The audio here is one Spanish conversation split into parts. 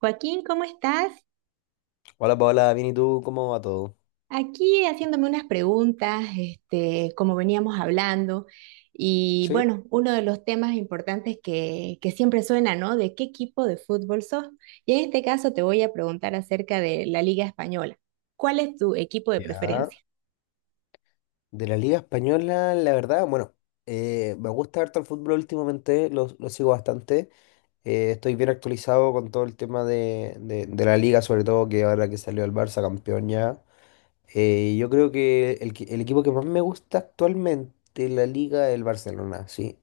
Joaquín, ¿cómo estás? Hola Paola, bien y tú, ¿cómo va todo? Aquí haciéndome unas preguntas, este, como veníamos hablando, y Sí, bueno, uno de los temas importantes que siempre suena, ¿no? De qué equipo de fútbol sos. Y en este caso te voy a preguntar acerca de la Liga Española. ¿Cuál es tu equipo de ya. preferencia? De la Liga Española, la verdad, bueno, me gusta harto el fútbol últimamente, lo sigo bastante. Estoy bien actualizado con todo el tema de la Liga, sobre todo que ahora que salió el Barça campeón ya. Yo creo que el equipo que más me gusta actualmente en la Liga es el Barcelona, sí.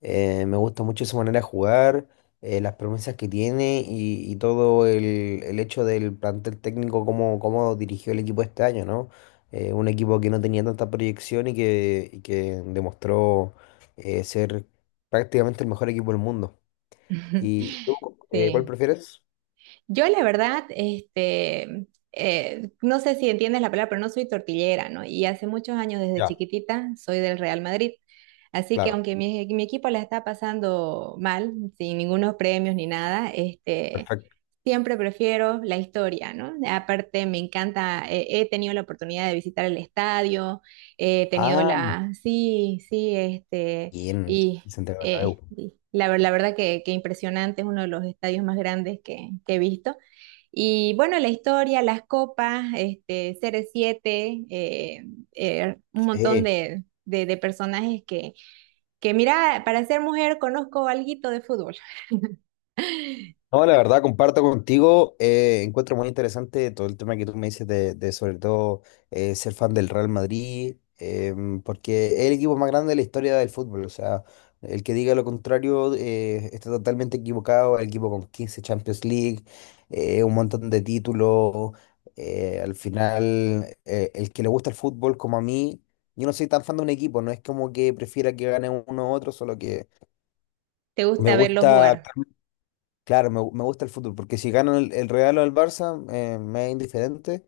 Me gusta mucho su manera de jugar, las promesas que tiene y todo el hecho del plantel técnico, cómo dirigió el equipo este año, ¿no? Un equipo que no tenía tanta proyección y que demostró ser prácticamente el mejor equipo del mundo. ¿Y tú, cuál Sí. prefieres? Yo la verdad, este, no sé si entiendes la palabra, pero no soy tortillera, ¿no? Y hace muchos años, desde Ya, chiquitita, soy del Real Madrid. Así que claro, aunque mi equipo la está pasando mal, sin ningunos premios ni nada, este, perfecto. siempre prefiero la historia, ¿no? Aparte, me encanta, he tenido la oportunidad de visitar el estadio, Ah, sí, sí, este, bien. y Santiago Bernabéu. y la verdad que, impresionante, es uno de los estadios más grandes que, he visto. Y bueno, la historia, las copas, este, CR7 un montón Sí. de personajes que, mira, para ser mujer conozco alguito de fútbol. No, la verdad, comparto contigo. Encuentro muy interesante todo el tema que tú me dices de sobre todo ser fan del Real Madrid, porque es el equipo más grande de la historia del fútbol. O sea, el que diga lo contrario está totalmente equivocado. El equipo con 15 Champions League, un montón de títulos. Al final, el que le gusta el fútbol, como a mí, yo no soy tan fan de un equipo. No es como que prefiera que gane uno u otro, solo que ¿Te me gusta verlos gusta. jugar? Claro, me gusta el fútbol, porque si gano el Real o el Barça, me es indiferente,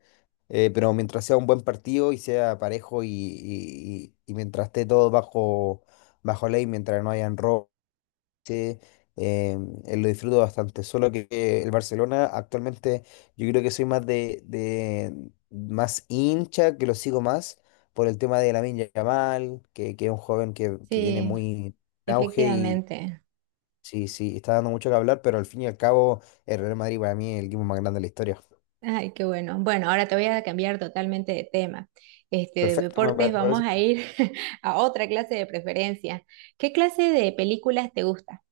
pero mientras sea un buen partido y sea parejo y mientras esté todo bajo, bajo ley, mientras no hayan roces, eh, eh, lo disfruto bastante. Solo que el Barcelona actualmente yo creo que soy más más hincha, que lo sigo más por el tema de Lamine Yamal, que es un joven que viene Sí, muy en auge. efectivamente. Sí, sí, está dando mucho que hablar, pero al fin y al cabo, el Real Madrid para mí es el equipo más grande de la historia. Ay, qué bueno. Bueno, ahora te voy a cambiar totalmente de tema. Este, de Perfecto, me deportes vamos parece. a ir a otra clase de preferencia. ¿Qué clase de películas te gusta?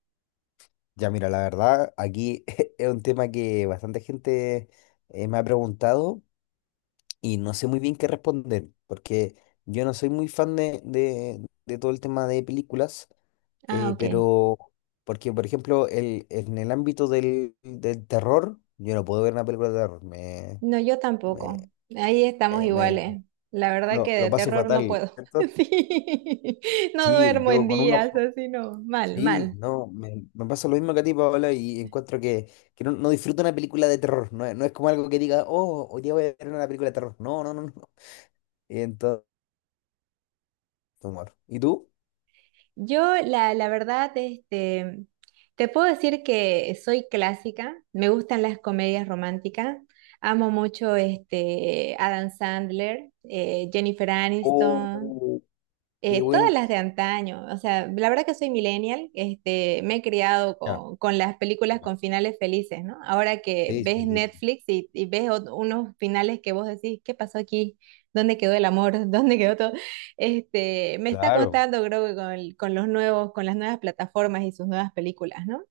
Ya, mira, la verdad, aquí es un tema que bastante gente me ha preguntado y no sé muy bien qué responder, porque yo no soy muy fan de todo el tema de películas, Ah, eh, ok. pero porque, por ejemplo, el, en el ámbito del terror, yo no puedo ver una película de terror, No, yo me, tampoco. Ahí estamos me- me- iguales. La verdad que lo de paso terror no fatal, puedo. ¿cierto? Sí. No Sí, duermo en yo con un días, ojo. así no. Mal, Sí, mal. no, me pasa lo mismo que a ti, Paola, y encuentro que no, no disfruto una película de terror. No, es no es como algo que diga, oh, hoy día voy a ver una película de terror. No, no, no, no. Entonces, humor. ¿Y tú? Yo, la verdad, este, te puedo decir que soy clásica, me gustan las comedias románticas, amo mucho este, Adam Sandler, Jennifer Aniston, Oh, qué todas buen. las de antaño, o sea, la verdad que soy millennial, este, me he criado Ya, con las películas claro. con finales felices, ¿no? Ahora que Sí, ves sí, sí, sí. Netflix y ves unos finales que vos decís, ¿qué pasó aquí? ¿Dónde quedó el amor? ¿Dónde quedó todo? Este, me está Claro. costando, creo que con los nuevos, con las nuevas plataformas y sus nuevas películas, ¿no?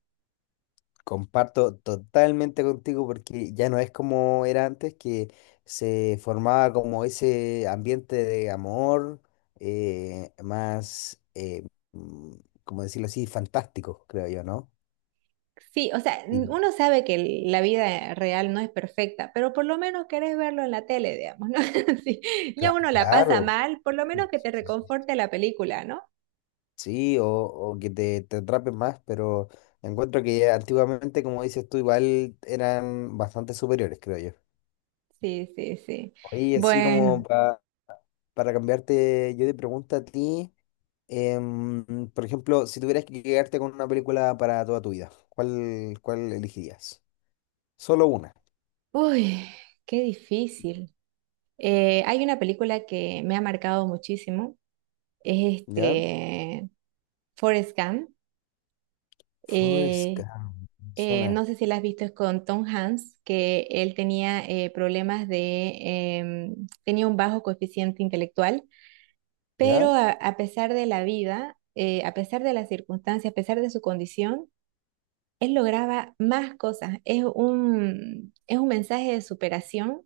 Comparto totalmente contigo porque ya no es como era antes, que se formaba como ese ambiente de amor eh, más, eh, mm, como decirlo así, fantástico, creo yo, ¿no? Sí, o sea, uno sabe que la vida real no es perfecta, pero por lo menos querés verlo en la tele, digamos, ¿no? Sí, ya uno la pasa Claro. mal, por lo Sí, menos que te sí, sí. reconforte la película, ¿no? Sí, o que te atrapen más, pero encuentro que antiguamente, como dices tú, igual eran bastante superiores, creo yo. Sí, sí, sí. Oye, así como Bueno, para cambiarte yo de pregunta a ti, por ejemplo, si tuvieras que quedarte con una película para toda tu vida, ¿ cuál elegirías? Solo una, uy, qué difícil. Hay una película que me ha marcado muchísimo, es ¿ya? este Forrest Gump. Forrest eh, Gump, suena, no sé si la has visto, es con Tom Hanks, que él tenía problemas de, tenía un bajo coeficiente intelectual, pero ¿ya? a pesar de la vida, a pesar de las circunstancias, a pesar de su condición, él lograba más cosas. Es un, mensaje de superación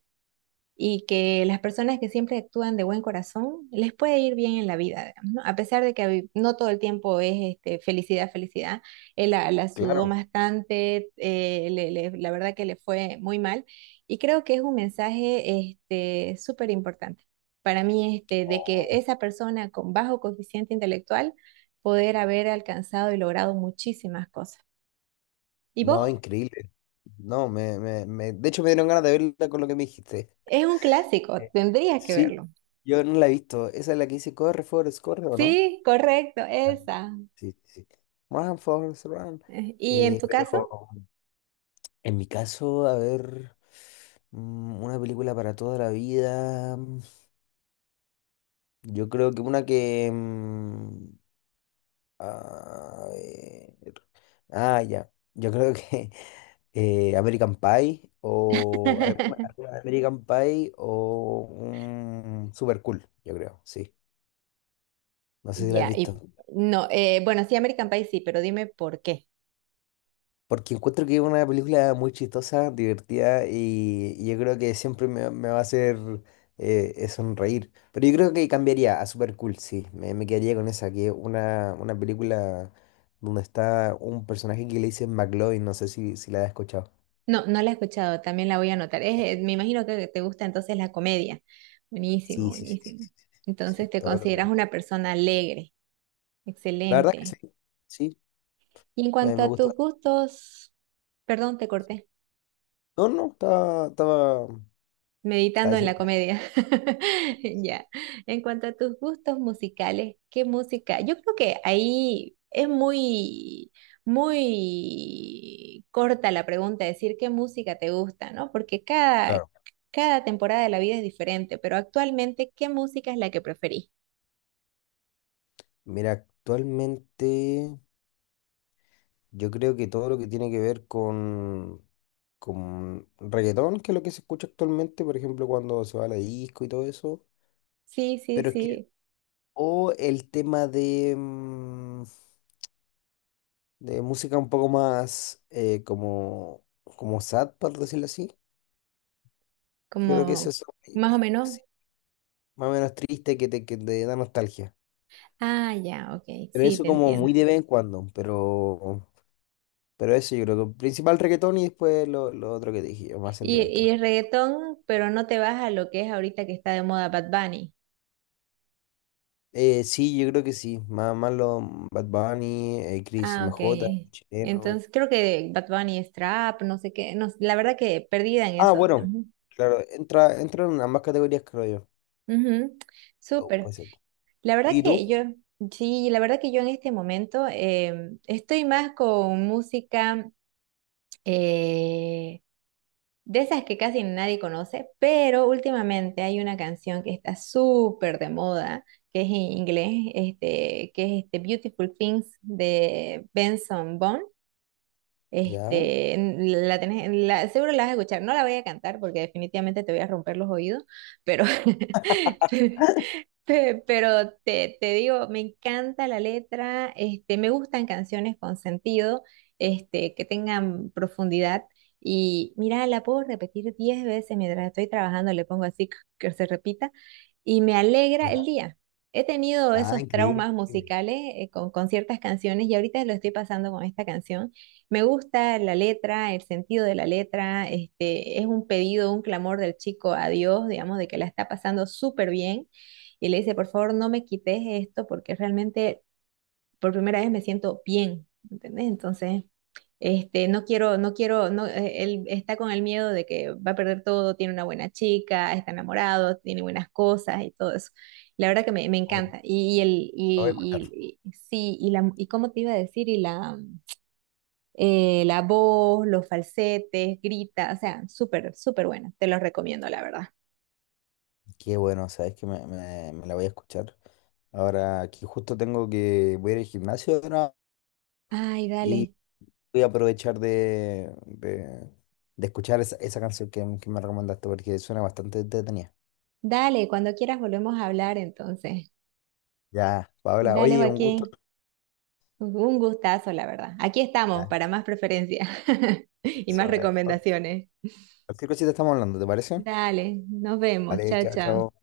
y que las personas que siempre actúan de buen corazón les puede ir bien en la vida, digamos, ¿no? A pesar de que no todo el tiempo es este, felicidad, felicidad. Él la sudó Claro. bastante, la verdad que le fue muy mal y creo que es un mensaje este, súper importante para mí este, de que esa persona con bajo coeficiente intelectual poder haber alcanzado y logrado muchísimas cosas. ¿Y No, vos? increíble. No, de hecho me dieron ganas de verla con lo que me dijiste. Es un clásico, Eh, tendrías que Sí, verlo. yo no la he visto. Esa es la que dice corre, Forrest, corre, ¿o no? Sí, correcto, Ah. esa. Sí, sí. Run, Forrest, run. ¿Y en Eh, tu pero caso? en mi caso, a ver, una película para toda la vida. Yo creo que una que... a ver, ah, ya. Yo creo que American Pie o alguna, alguna de American Pie o un Super Cool, yo creo, sí. No sé si la has Ya, visto. y no, bueno, sí, American Pie sí, pero dime por qué. Porque encuentro que es una película muy chistosa, divertida y yo creo que siempre me va a hacer sonreír. Pero yo creo que cambiaría a Super Cool, sí. Me quedaría con esa, que es una película donde está un personaje que le dicen McLovin, no sé si, si la has escuchado. No, no la he escuchado, también la voy a anotar. Es, me imagino que te gusta entonces la comedia. Buenísimo, Sí, sí, sí, sí, buenísimo. sí, sí, Entonces sí, te todo lo consideras que... una persona alegre. La verdad es Excelente. que sí, sí, Y en cuanto me a gusta. tus gustos, perdón, te corté. No, no, estaba Meditando en diciendo. la comedia. Ya. En cuanto a tus gustos musicales, ¿qué música? Yo creo que ahí es muy, muy corta la pregunta, decir qué música te gusta, ¿no? Porque cada, Claro. cada temporada de la vida es diferente, pero actualmente, ¿qué música es la que preferís? Mira, actualmente yo creo que todo lo que tiene que ver con reggaetón, que es lo que se escucha actualmente, por ejemplo, cuando se va a la disco y todo eso, Sí, sí, pero es que, sí. o el tema de música un poco más como, como sad, por decirlo así, yo creo que eso Como es más o menos. sí, más o menos triste que te da nostalgia. Ah, ya, ok. Pero Sí, eso te como entiendo. muy de vez en cuando, pero... Pero eso yo creo que principal reggaetón y después lo otro que te dije yo, más Y, sentimental. y reggaetón, pero no te vas a lo que es ahorita que está de moda Bad Bunny. Sí, yo creo que sí. Más, más los Bad Bunny, Cris Ah, ok. MJ, chileno. Entonces creo que Bad Bunny es trap, no sé qué. No, la verdad que perdida en Ah, eso. bueno, Ujú. claro, entra en ambas categorías, creo yo. Ujú. Oh, Súper. puede ser. La verdad ¿Y que tú? yo, sí, la verdad que yo en este momento estoy más con música eh, de esas que casi nadie conoce, pero últimamente hay una canción que está súper de moda, que es en inglés, este, que es este Beautiful Things de Benson Boone. Ya, Este, la tenés, seguro la vas a escuchar. No la voy a cantar porque definitivamente te voy a romper los oídos, pero, Pero te digo, me encanta la letra, este, me gustan canciones con sentido, este, que tengan profundidad. Y mira, la puedo repetir 10 veces mientras estoy trabajando, le pongo así que se repita, y me alegra el ya. día. He tenido Ah, esos increíble. traumas musicales con ciertas canciones y ahorita lo estoy pasando con esta canción. Me gusta la letra, el sentido de la letra, este, es un pedido, un clamor del chico a Dios, digamos, de que la está pasando súper bien y le dice, por favor, no me quites esto porque realmente por primera vez me siento bien, ¿entendés? Entonces, este, no quiero, no quiero, no, él está con el miedo de que va a perder todo, tiene una buena chica, está enamorado, tiene buenas cosas y todo eso. La verdad que me Oh, lo encanta. Y el, voy a escuchar. Sí, y la, y cómo te iba a decir, y la, la voz, los falsetes, grita, o sea, súper, súper buena. Te los recomiendo, la verdad. Qué bueno, sabes que me la voy a escuchar. Ahora, aquí justo tengo que voy a ir al gimnasio ahora. Ay, dale, Voy a aprovechar de escuchar esa, esa canción que me recomendaste porque suena bastante entretenida. dale, cuando quieras volvemos a hablar entonces. Ya, Paola, Dale, oye, un gusto. Joaquín. Un gustazo, la verdad. Aquí estamos Ah, para más preferencia y eso, más recomendaciones. cualquier cosita estamos hablando, ¿te parece? Dale, nos vemos. Vale, Chao, chao, chao. chao.